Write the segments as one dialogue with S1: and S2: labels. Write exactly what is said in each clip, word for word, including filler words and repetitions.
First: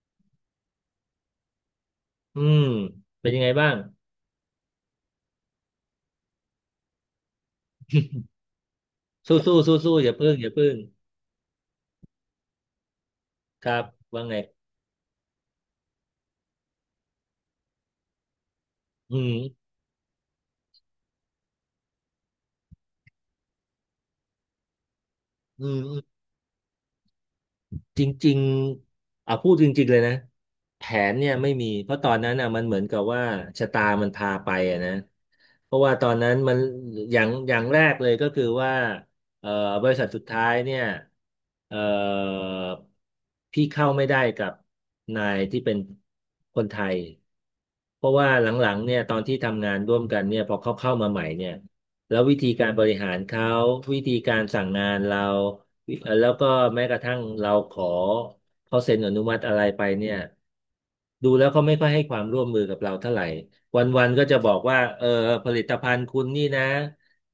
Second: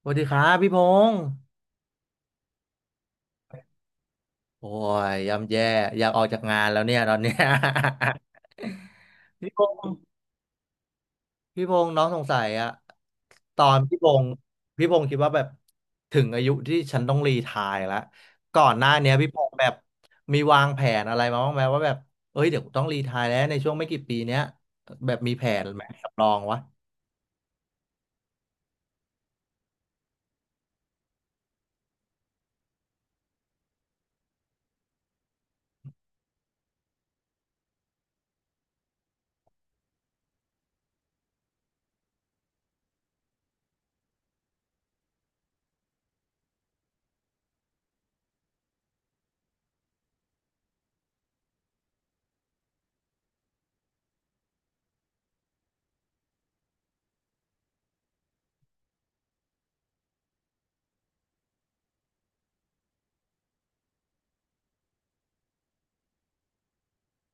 S1: สวัสดีครับพี่พงษ์
S2: อืม เป็นยังไงบ้าง
S1: โอ้ยย่ำแย่อยากออกจากงานแล้วเนี่ยตอนเนี้ย
S2: สู้
S1: พี่
S2: สู้
S1: พ
S2: สู้
S1: ง
S2: สู้
S1: ษ์
S2: อย่าพึ่งอย่าพึ่ง
S1: พี่พงษ์น้องสงสัยอะตอ
S2: ค
S1: น
S2: รับ
S1: พี่พ
S2: ว่า
S1: งษ์
S2: ไง
S1: พี่พงษ์คิดว่าแบบถึงอายุที่ฉันต้องรีไทร์แล้วก่อนหน้าเนี้ย
S2: อื
S1: พี่
S2: ม
S1: พงษ์แบบมีวางแผนอะไรมาบ้างไหมว่าแบบเอ้ยเดี๋ยวต้องรีไทร์แล้วในช่วงไม่กี่ปีเนี้ยแบบมีแผน
S2: อื
S1: ไหม
S2: ม
S1: สำรองวะ
S2: จริงๆอ่ะพูดจริงๆเลยนะแผนเนี่ยไม่มีเพราะตอนนั้นอ่ะมันเหมือนกับว่าชะตามันพาไปอ่ะนะเพราะว่าตอนนั้นมันอย่างอย่างแรกเลยก็คือว่าเอ่อบริษัทสุดท้ายเนี่ยเอ่อพี่เข้าไม่ได้กับนายที่เป็นคนไทยเพราะว่าหลังๆเนี่ยตอนที่ทำงานร่วมกันเนี่ยพอเขาเข้ามาใหม่เนี่ยแล้ววิธีการบริหารเขาวิธีการสั่งงานเรา เอ่อแล้วก็แม้กระทั่งเราขอเขาเซ็นอนุมัติอะไรไปเนี่ยดูแล้วเขาไม่ค่อยให้ความร่วมมือกับเราเท่าไหร่วันๆก็จะบอกว่าเออผลิตภัณฑ์คุณนี่นะ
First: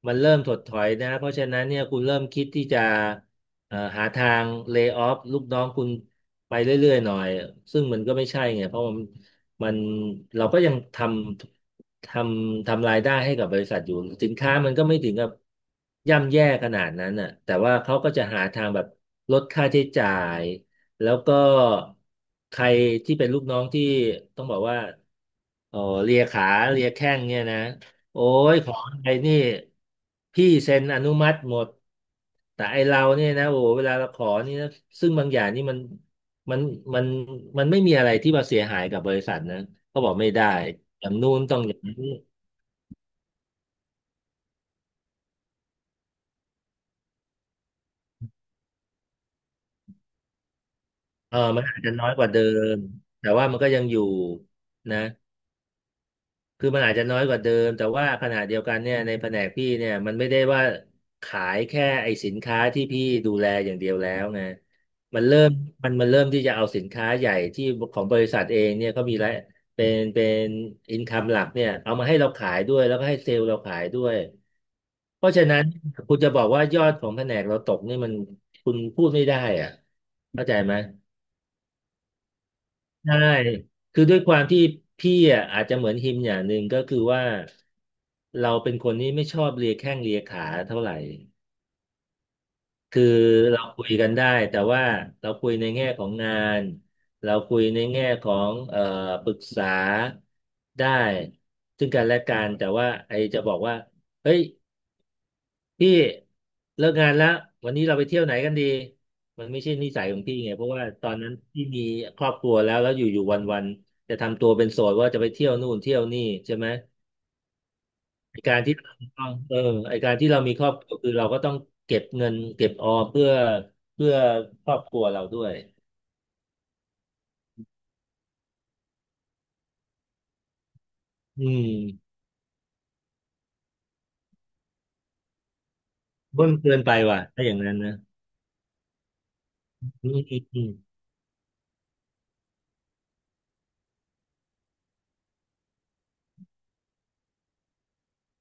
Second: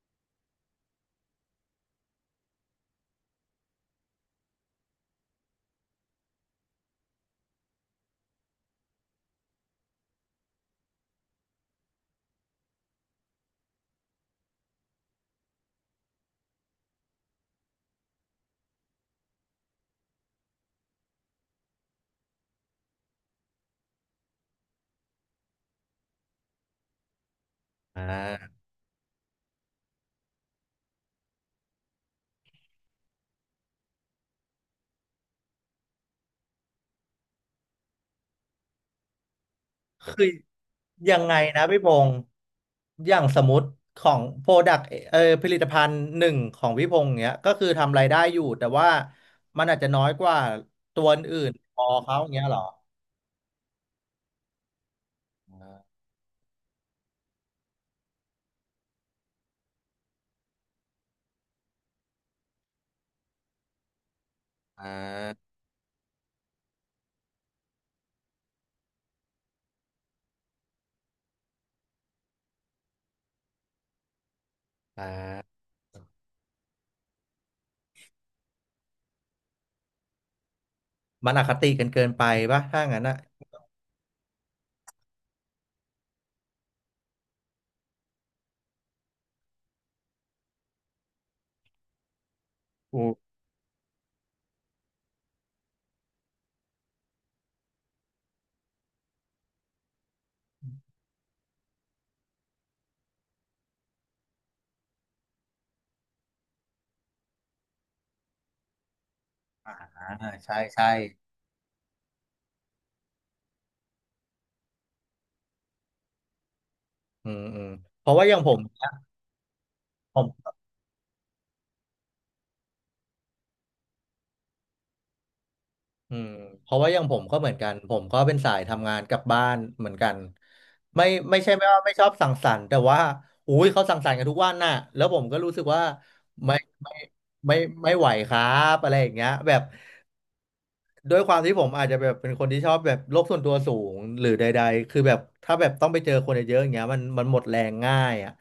S2: มันเริ่มถดถอยนะเพราะฉะนั้นเนี่ยคุณเริ่มคิดที่จะเอ่อหาทางเล y o ออฟลูกน้องคุณไปเรื่อยๆหน่อยซึ่งมันก็ไม่ใช่ไงเพราะมันมันเราก็ยังทำ ทำทำรายได้ให้กับบริษัทอยู่สินค้ามันก็ไม่ถึงกับย่ำแย่ขนาดนั้นน่ะแต่ว่าเขาก็จะหาทางแบบลดค่าใช้จ่ายแล้วก็ใครที่เป็นลูกน้องที่ต้องบอกว่าเออเลียขาเลียแข้งเนี่ยนะ
S1: อ่
S2: โอ้ย
S1: า
S2: ของอะไรนี่พี่เซ็นอนุมัติหมดแต่ไอเราเนี่ยนะโอ้โหเวลาเราขอนี่นะซึ่งบางอย่างนี่มันมันมันมันไม่มีอะไรที่มาเสียหายกับบริษัทนะเขาบอก
S1: คือ
S2: ไม่ได้อย่าง
S1: ยัง
S2: นู้
S1: ไง
S2: นต้อ
S1: นะ
S2: งอ
S1: พี่
S2: ย่าง
S1: พ
S2: นี้
S1: งษ์อย่างสมมติของโปรดักเออผลิตภัณฑ์หนึ่งของพี่พงษ์เนี้ยก็คือทำรายได้อยู่แต่ว่ามันอาจจะน้อยกว่าตัว
S2: เออ
S1: อื่น
S2: มัน
S1: พ
S2: อาจ
S1: อ
S2: จะน้อย
S1: เขา
S2: ก
S1: อย่า
S2: ว่า
S1: ง
S2: เดิ
S1: เงี้ยเหรอ
S2: มแต่ว่ามันก็ยังอยู่นะ
S1: อ
S2: คือมันอาจจะน้อยกว่าเดิมแต่ว่าขณะเดียวกันเนี่ยในแผนกพี่เนี่ยมันไม่ได้ว่าขายแค่ไอ้สินค้าที่พี่ดูแลอย่างเดียวแล้วไง
S1: ่
S2: มันเริ่ม
S1: า
S2: มันมันเริ่มที่จะเอาสินค้าใหญ่ที่ของบริษัทเองเนี่ยเขามีรายเป็นเป็นอินคัมหลักเนี่ยเอามาให้เราขายด้วยแล้วก็ให้เซลล์เราขายด้วย
S1: อ่
S2: เพราะฉะนั้
S1: า
S2: นคุณจะบอกว่ายอดของแผนกเราตกนี่มันคุณพูดไม่ได้อ่ะเข้าใจไหม
S1: มันอคติกันเกินไปปะถ้างั้นอ่ะ
S2: ใช่ คือด้วยความที่พี่อ่ะอาจจะเหมือนฮิมอย่างหนึ่งก็คือว่าเราเป็นคนที่ไม่ชอบเลียแข้งเลียขาเท่าไหร่
S1: อื
S2: คือ
S1: ม
S2: เราคุยกันได้แต่ว่าเราคุยในแง่ของงานเราคุยในแง่ของเอ่อปรึกษาได้ซึ่งกันและกันแต่ว่าไอจะบอกว่าเฮ้ย พี่เลิกงานแล้ววันนี้เราไปเที่ยวไหนกันดีมันไม่ใช่นิสั
S1: อ่า
S2: ยของพี่ไง
S1: ใช่
S2: เพราะว่า
S1: ใช่
S2: ตอนนั้นพี่มีครอบครัวแล้วแล้วอยู่ๆวันๆจะทำตัวเป็นโสดว่าจะไปเที่ยวนู่นเที่ยวนี่ใช่ไหม
S1: อืมอืมเพราะว่าอ
S2: ไอ
S1: ย่างผ
S2: กา
S1: ม
S2: รที่
S1: เนี่ย
S2: เราต้องเออไอการ
S1: ผ
S2: ที่เรา
S1: ม
S2: มีครอบครัวคือเราก็ต้องเก็บเงินเก็บออมเพื่อเพื่อครอบครัวเราด้วย
S1: อืมเพราะว่าอย่างผมก็เหมือนกันผมก็เป็นสายทำงานกลับบ้านเหมือนกันไม่ไม่
S2: อื
S1: ใช่ไม่ว่าไม่ชอ
S2: ม
S1: บสังสรรค์แต่ว่าอุ้ยเขาสังสรรค์กันทุกวันน่ะแล้วผมก็รู้สึกว่า
S2: เบิ้ล
S1: ไม่
S2: เกินไป
S1: ไม่
S2: ว่ะถ้าอ
S1: ไม่
S2: ย่างนั้น
S1: ไม่
S2: นะ
S1: ไหวครับอะไรอย่างเงี้ยแบบ
S2: อืมอืมอืม
S1: ด้วยความที่ผมอาจจะแบบเป็นคนที่ชอบแบบโลกส่วนตัวสูงหรือใดๆคือแบบถ้าแบบต้องไปเจอคนเยอะๆอย่างเงี้ยมันมันหมดแรงง่ายอ่ะ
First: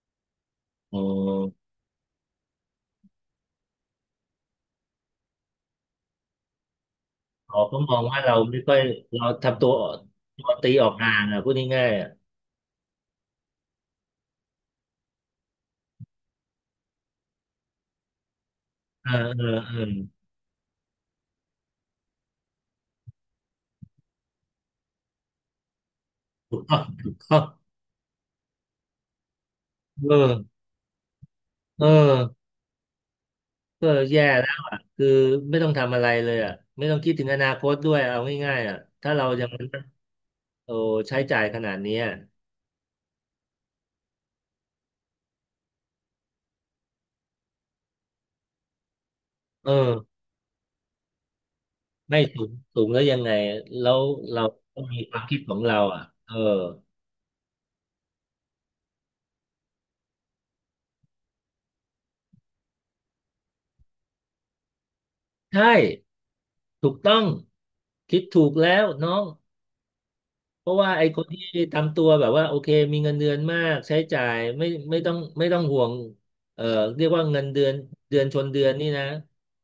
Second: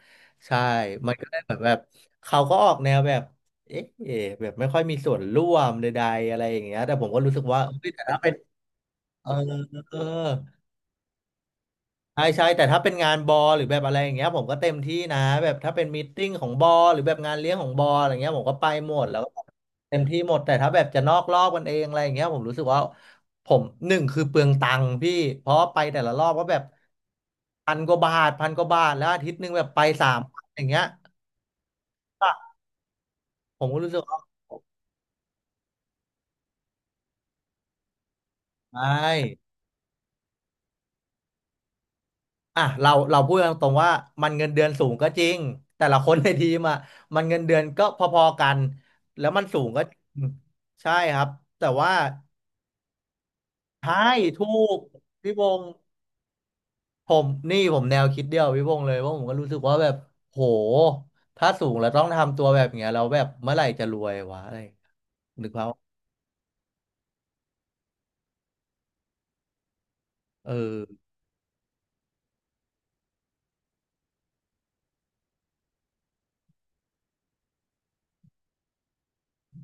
S1: ใช่
S2: โอ
S1: มันก็เลยแบบ
S2: ้
S1: แบบเขาก็ออกแนวแบบเอ๊ะแบบไม่ค่อยมีส่วนร่วมใดๆอะไรอย่างเงี้ยแต่ผมก็รู้สึกว่า
S2: เขาก็
S1: เอ้ย
S2: มอ
S1: แต่
S2: ง
S1: ถ้า
S2: ว่า
S1: เป็น
S2: เราไม่ค่อยเรา
S1: เออ
S2: ทำตัว
S1: เออ
S2: ตัวตีออกห่างอ่ะพูดง่ายๆอ่ะ
S1: ใช่ใช่แต่ถ้าเป็นงานบอหรือแบบอะไรอย่างเงี้ยผมก็เต็มที่นะแบบถ้าเป็นมีตติ้งของบอหรือแบบงานเลี้ยงของบออะไรเงี้ยผมก็ไปหมด
S2: เออ
S1: แล้วก็
S2: เออเออ
S1: เต็มที่หมดแต่ถ้าแบบจะนอกรอบกันเองอะไรอย่างเงี้ยผมรู้สึกว่าผมหนึ่งคือเปลืองตังค์พี่เพราะไปแต่ละรอบก็แบ
S2: ถู
S1: บ
S2: กต้องถูกต้อง
S1: พันกว่าบาทพันกว่าบาทแล้วอาทิตย์หนึ่งแบบไปสา
S2: เอ
S1: มวันอ
S2: อ
S1: ย่างเงี้ย
S2: เออ
S1: ผมก็
S2: เออ
S1: รู้สึกว่า
S2: แย่แล้วอ่ะคือไม่ต้องทำอะไรเลยอ่ะไม่ต้องคิดถึงอนาคตด้วยเอาง่ายๆอ่ะ
S1: ไม
S2: ถ้าเรายั
S1: ่
S2: งโอ้ใช้จ่ายขนาดเนี้ย
S1: อ่ะเราเราพูดกันตรงๆว่ามันเงินเดือนสูงก็จริงแต่ละคนในทีมอ่ะมันเงินเดือนก็พอๆกันแล้วมันสูง
S2: เอ
S1: ก็จริ
S2: อ
S1: งใช่ครับแต่ว่า
S2: ไม่สูงสูงแล้วยังไงแล้
S1: ใช่
S2: วเรา
S1: ถูก
S2: ต้องมีความ
S1: พี่
S2: คิด
S1: ว
S2: ของ
S1: งศ์
S2: เราอ่ะเออ
S1: ผมนี่ผมแนวคิดเดียวพี่วงศ์เลยว่าผมก็รู้สึกว่าแบบโหถ้าสูงแล้วต้องทำตัวแบบเนี้ยเราแล้วแบบเมื่อไหร่จะรวยวะอะไรอย่างเงี้ยนึกภาพ
S2: ใช่
S1: ออก
S2: ถูกต้อง คิดถูกแล้วน้อง
S1: เออ
S2: เพราะว่าไอ้คนที่ทำตัวแบบว่าโอเคมีเงินเดือนมากใช้จ่ายไม่ไม่ต้องไม่ต้องห่วงเอ่อเรียกว่าเงินเดือนเดือนชนเดือนนี่นะ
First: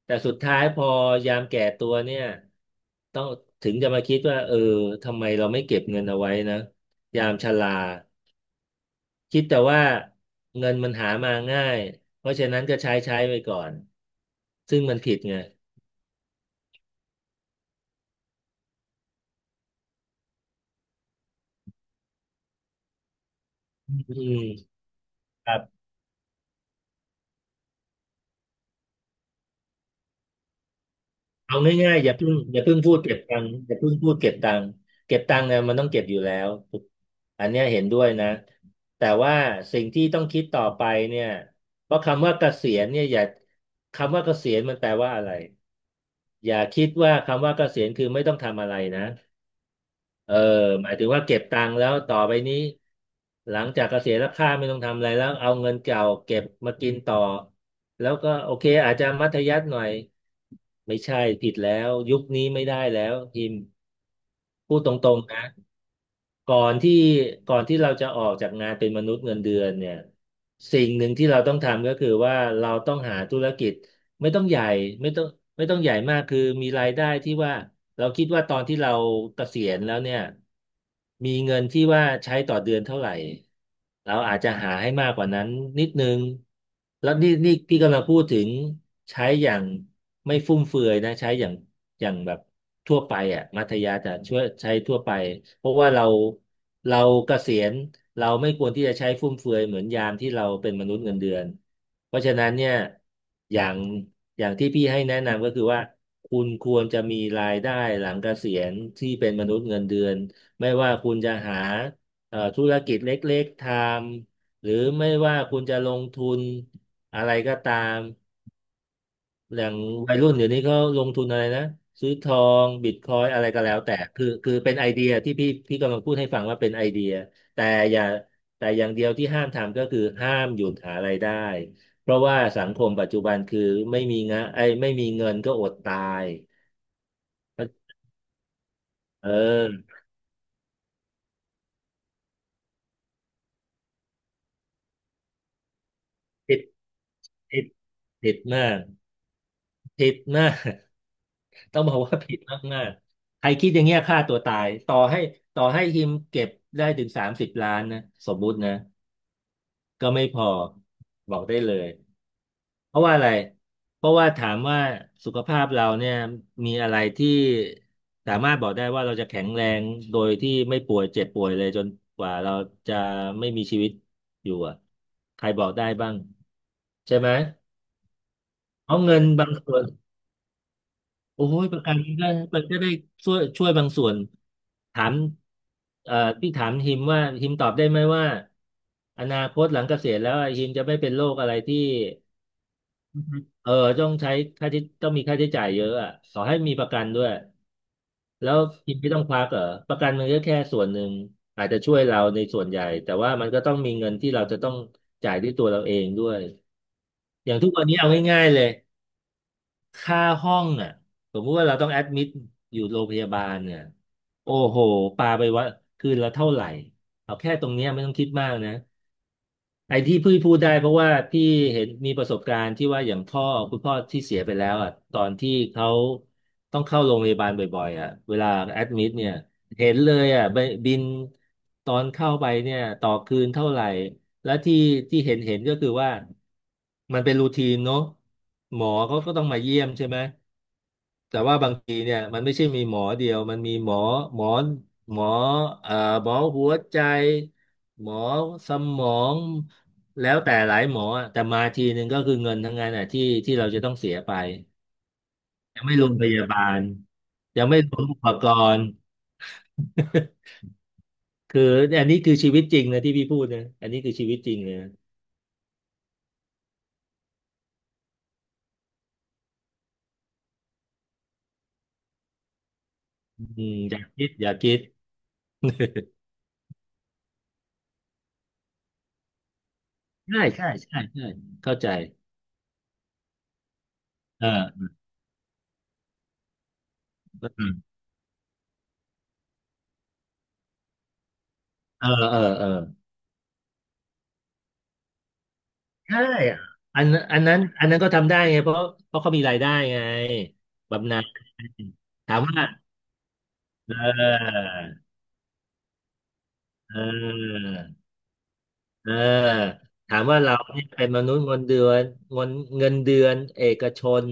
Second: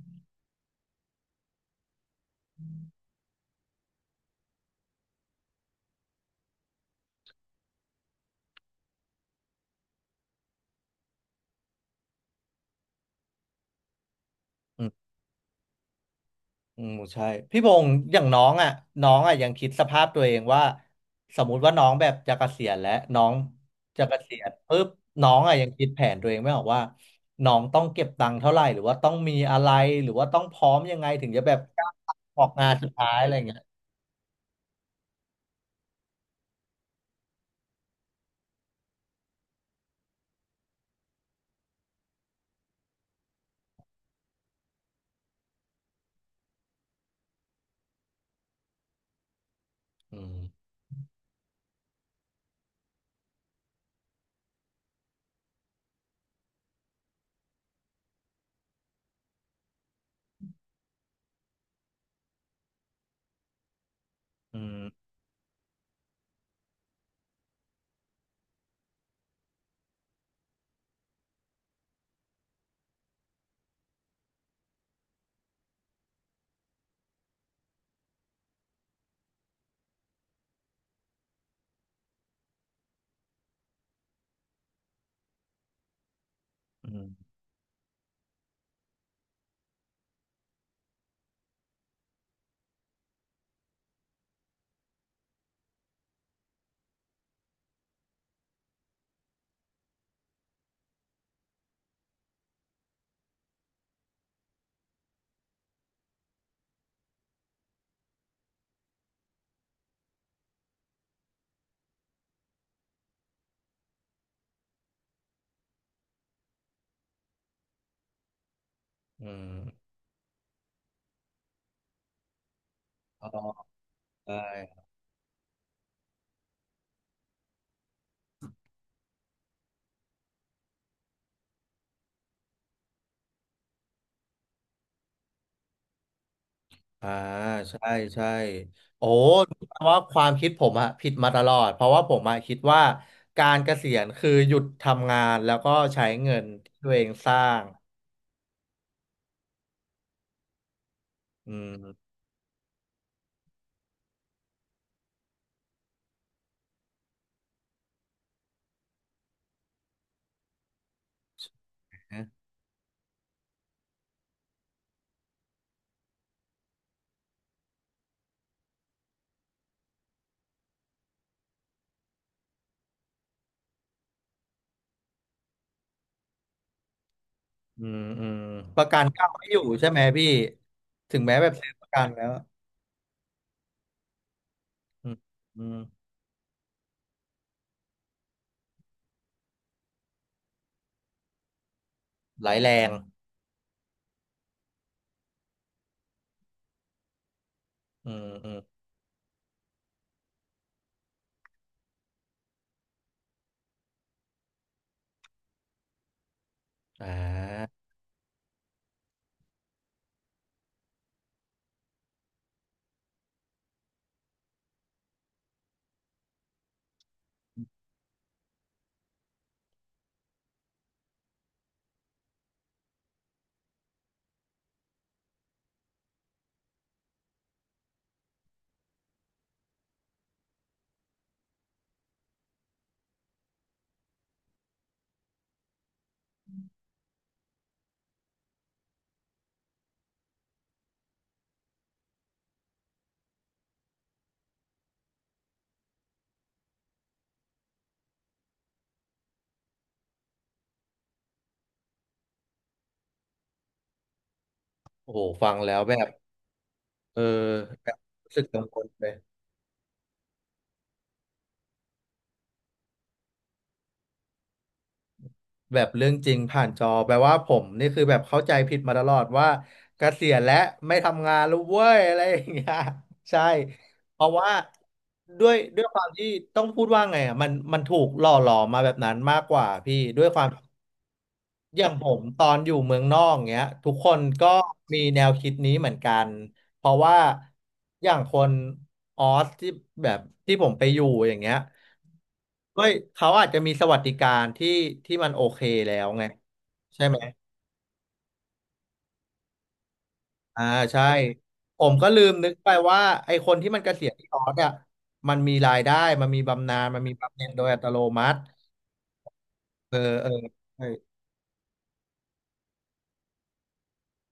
S2: แต่สุดท้ายพอยามแก่ตัวเนี่ยต้องถึงจะมาคิดว่าเออทำไมเราไม่เก็บเงินเอาไว้นะยามชราคิดแต่ว่าเงินมันหามาง่ายเพราะฉะนั้นก็ใช้ใช้ไปก่อนซึ่งมันผิดไง
S1: อืมใช่พี่พงศ์อย่างน้องอ่ะน้องอ่ะยังคิดสภาพตัวเองว่าสมมุติว่าน้องแบบจะเกษียณแล้วน้อง
S2: อื
S1: จะเกษียณ
S2: ม
S1: ปุ๊บน้อง
S2: ค
S1: อ่ะ
S2: รั
S1: ยัง
S2: บ
S1: คิดแผนตัวเองไม่ออกว่าน้องต้องเก็บตังค์เท่าไหร่หรือว่าต้องมีอะไรหรือว่าต้องพร้อมยังไงถึงจะแบ
S2: เอา
S1: บ
S2: ง่ายๆอย่าเพิ่ง
S1: ออก
S2: อย่า
S1: งาน
S2: เพิ่ง
S1: สุด
S2: พูด
S1: ท้าย
S2: เก็บ
S1: อะไร
S2: ตั
S1: อย่า
S2: ง
S1: ง
S2: ค์
S1: เงี้ย
S2: อย่าเพิ่งพูดเก็บตังค์เก็บตังค์เนี่ยมันต้องเก็บอยู่แล้วถูกอันเนี้ยเห็นด้วยนะแต่ว่าสิ่งที่ต้องคิดต่อไปเนี่ยเพราะคำว่าเกษียณเนี่ยอย่าคำว่าเกษียณมันแปลว่าอะไรอย่าคิดว่าคำว่าเกษียณคือไม่ต้องทำอะไรนะ
S1: อื
S2: เออ
S1: ม
S2: หมายถึงว่าเก็บตังค์แล้วต่อไปนี้หลังจากเกษียณแล้วข้าไม่ต้องทำอะไรแล้วเอาเงินเก่าเก็บมากินต่อแล้วก็โอเคอาจจะมัธยัสถ์หน่อย ไม่ใช่ผิดแล้วยุคนี้ไม่ได้แล้วพิมพ์
S1: อื
S2: พู
S1: ม
S2: ดตรงๆนะก่อนที่ก่อนที่เราจะออกจากงานเป็นมนุษย์เงินเดือนเนี่ยสิ่งหนึ่งที่เราต้องทำก็คือว่าเราต้องหาธุรกิจไม่ต้องใหญ่ไม่ต้องไม่ต้องใหญ่มากคือมีรายได้ที่ว่าเราคิดว่าตอนที่เราเกษียณแล้วเนี่ยมีเงินที่ว่าใช้ต่อเดือนเท่าไหร่ เราอาจจะหาให้มากกว่านั้นนิดนึง
S1: อื
S2: แล้วนี่
S1: ม
S2: นี่พี่กำลังพูดถึงใช้อย่างไม่ฟุ่มเฟือยนะใช้อย่างอย่างแบบทั่วไปอ่ะมัธยาจะช่วยใช้ทั่วไปเพราะว่าเราเราเกษียณเราไม่ควรที่จะใช้ฟุ่มเฟือยเหมือนยามที่เราเป็นมนุษย์เงินเดือนเพราะฉะนั้นเนี่ยอย่างอย่างที่พี่ให้แนะนำก็คือว่าคุณควรจะมีรายได้หลังเกษียณที่เป็นมนุษย์เงินเดือนไม่ว่าคุณจะหา เอ่อธุรกิจเล็กๆทำหรือไม่ว่าคุณจะลงทุนอะไรก็ตาม
S1: อื
S2: อย่าง
S1: ม
S2: วัยรุ่นเดี๋ยวนี้เขาลงทุนอะไรนะซื้อทองบิตคอย
S1: อ๋อ
S2: อะไรก็แล้วแต่คือ
S1: ใช่
S2: คือเป็นไอเดียที่พี่พี่กำลังพูดให้ฟังว่าเป็นไอเดียแต่อย่าแต่อย่างเดียวที่ห้ามทำก็คือห้ามหยุดหารายได้เพราะว่าสังคมปัจจุบันคือไม่มีงะไอ้ยไม่มีเงินก็อดตาย
S1: อ่าใช่ใช่โอ้
S2: เอ
S1: แปล
S2: อ
S1: ว่าความคิดผมอะผิดมาตลอดเพราะว่าผมอะคิดว่าการเกษียณคือหยุดทำงานแล้วก็ใช้เงิน
S2: ติด
S1: ที่ตัวเองสร้า
S2: ติ
S1: ง
S2: ดติดมากติดมาก
S1: อืม
S2: ต้องบอกว่าผิดมากๆใครคิดอย่างเงี้ยฆ่าตัวตายต่อให้ต่อให้ทีมเก็บได้ถึงสามสิบล้านนะสมมุตินะก็ไม่พอบอกได้เลย
S1: ะ
S2: เพราะว่าอะไรเพราะว่าถามว่าสุขภาพเราเนี่ยมีอะไรที่สามารถบอกได้ว่าเราจะแข็งแรงโดยที่ไม่ป่วยเจ็บป่วยเลยจนกว่าเราจะไม่มีชีวิตอยู่อะใครบอกได้บ้างใช่ไหม
S1: อืมอืมประ
S2: เพ
S1: กั
S2: ราะ
S1: น
S2: เงิ
S1: ก็
S2: น
S1: ไม่
S2: บาง
S1: อยู่
S2: ส่วน
S1: ใช่ไหมพี่ถึงแม้
S2: โอ้
S1: แบบ
S2: ย
S1: ซื้อ
S2: ป
S1: ป
S2: ระ
S1: ระ
S2: กัน
S1: กันแล้
S2: ก็
S1: ว
S2: มันก็ได้ช่วยช่วยบางส่วนถา
S1: อื
S2: ม
S1: มอืม
S2: เอ่อที่ถามฮิมว่าฮิมตอบได้ไหมว่าอนาคตหลังเกษียณแล้วฮิมจะไม่เป็นโรคอะไรที่
S1: หลายแรง
S2: อือฮึเออต้องใช้ค่าที่ต้องมีค่าใช้จ่ายเยอะอ่ะขอให้มีประกันด้วย
S1: อืมอื
S2: แล้
S1: ม
S2: วฮิมไม่ต้องควักเหรอประกันมันก็แค่ส่วนหนึ่งอาจจะช่วยเราในส่วนใหญ่แต่ว่ามันก็ต้องมีเงินที่เราจะต้องจ่ายด้วยตัวเราเองด้วย
S1: อ่
S2: อย่างทุก
S1: า
S2: วันนี้เอาง่ายๆเลย ค่าห้องอ่ะสมมุติว่าเราต้องแอดมิดอยู่โรงพยาบาลเนี่ยโอ้โหปาไปว่าคืนละเท่าไหร่เอาแค่ตรงเนี้ยไม่ต้องคิดมากนะไอ้ที่พี่พูดได้เพราะว่าพี่เห็นมีประสบการณ์ที่ว่าอย่างพ่อคุณพ่อที่เสียไปแล้วอ่ะตอนที่เขาต้องเข้าโรงพยาบาลบ่อยๆอ่ะเวลาแอดมิดเนี่ยเห็นเลยอ่ะบบินตอนเข้าไปเนี่ยต่อคืนเท่าไหร่และที่ที่เห็นเห็นก็คือว่ามันเป็นรูทีนเนอะหมอเขาก็ต้องมาเยี่ยมใช่ไหม แต่ว่าบางทีเนี่ยมันไม่ใช่มีหมอเดียวมันมีหมอหมอหมอเอ่อหมอหัวใจหมอสมองแล้วแต่หลายหมออะแต่มาทีหนึ่งก็คือเงินทั้งนั้นอ่ะที่ที่เราจะต้องเสียไป
S1: โอ้โหฟังแล้ว
S2: ยัง
S1: แบ
S2: ไม่ร
S1: บ
S2: วมพยาบาล
S1: เออ
S2: ยังไม่
S1: แบ
S2: ร
S1: บ
S2: วมอุป
S1: รู้สึ
S2: ก
S1: กกังว
S2: ร
S1: ล
S2: ณ์
S1: เลย
S2: คืออันนี้คือชีวิตจริงนะที่พี่พูดนะอันนี้คือชีวิตจริงเลยนะ
S1: แบบเรื่องจริงผ่านจอแปลว่าผมนี่คือแบบเข้าใจผิดมาตลอดว่าเกษียณและไม่ทำงานแล้วเว้ยอะไรอย่างเงี้ย ใช่
S2: อืมอย่า
S1: เพ
S2: คิ
S1: ราะ
S2: ดอ
S1: ว่า
S2: ย่าคิด
S1: ด้วยด้วยความที่ต้องพูดว่าไงอ่ะมันมันถูกหล่อหลอมมาแบบนั้นมากกว่าพี่ด้วยค
S2: ใช่
S1: วาม
S2: ใช่ใช่ใช่เข้า
S1: อ
S2: ใจ
S1: ย่างผมตอนอยู่เมืองนอกเงี้ยทุกคนก็
S2: เออ
S1: มีแนวคิดนี้เหมือนกันเพราะว่า
S2: เออ
S1: อย่างคนออสที่แบบที่ผมไปอยู่อย่างเงี้ย
S2: เออเออ
S1: ก็เขาอาจจะมีสวัสดิการที่ที่มันโอเคแล้ว
S2: ใช่
S1: ไง
S2: อั
S1: ใช่
S2: น
S1: ไหม
S2: อันนั้นอันนั้นก็ทำได้ไง เพราะเพราะเขามีรายได้ไง
S1: อ่าใช่
S2: บำนาญ
S1: ผมก็ลืม
S2: ถาม
S1: นึก
S2: ว่า
S1: ไปว่าไอ้คนที่มันเก
S2: เ
S1: ษียณที่ออส
S2: ออ
S1: อ่ะมันมีรายได้มันมีบำนาญ
S2: เ
S1: มันมีบำเหน็จโด
S2: ออ
S1: ยอัตโนมัติ
S2: เออ
S1: เออ
S2: ถาม
S1: เออ
S2: ว่าเราเนี่
S1: ใช่
S2: ยเป็นมนุษย์เงินเดือนเงินเงินเดือนเอกชน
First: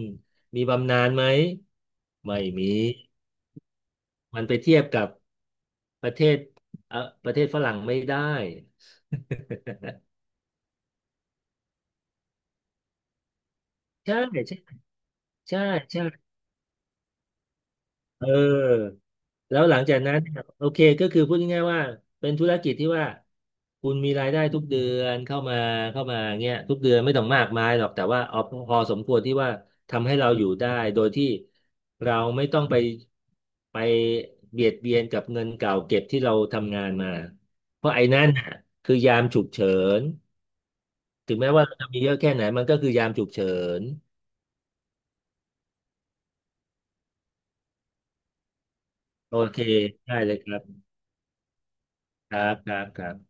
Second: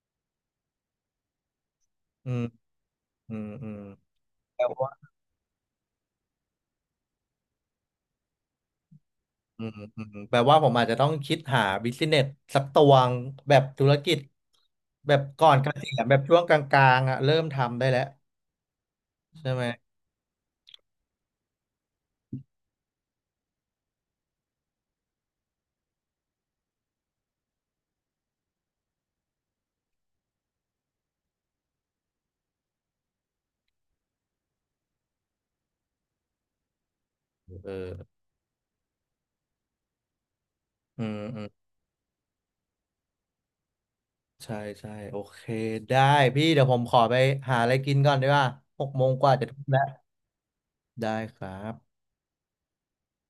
S2: มีบำนาญไหม
S1: อื
S2: ไม่
S1: ม
S2: มี
S1: อืมอืม
S2: มันไปเทียบกับประเทศเออประเทศฝรั่งไม่ได้
S1: อืมอืม แปลว่าผมอาจจะต้องคิดหาบิสเนสสักตัวงแบบธุรกิ
S2: ใช่
S1: จ
S2: ใช่
S1: แบบก่อน
S2: ใช่
S1: เกษีย
S2: ใช่
S1: ณแบบช่วงกลางๆอ่ะเริ่มทำได้แล้ว
S2: เออ
S1: ใช่
S2: แล้
S1: ไห
S2: ว
S1: ม
S2: หลังจากนั้นเนี่ยโอเคก็คือพูดง่ายๆว่าเป็นธุรกิจที่ว่าคุณมีรายได้ทุกเดือนเข้ามาเข้ามาเงี้ยทุกเดือนไม่ต้องมากมายหรอกแต่ว่าเอาพอสมควรที่ว่าทำให้เราอยู่ได้โดยที่เราไม่ต้องไปไปเบียดเบียนกับเงินเก่าเก็บที่เราทำงานมา
S1: เอ
S2: เพราะไอ้
S1: อ
S2: นั่นน่ะคือยามฉุกเฉิน
S1: อืม
S2: ถึง
S1: อืม
S2: แม้ว่าเราจะมีเยอะแค่ไหนมันก็คือยามฉุกเฉิน
S1: ใช่ใช่โอเคได้พี่เดี๋ยวผมขอไปหาอะไรกินก่อนดีกว่าหกโมงกว่า
S2: โอ
S1: จะ
S2: เค
S1: ทุ่มแล้ว
S2: ได้เลยครับ
S1: ได้ครับ
S2: ครับครับครับ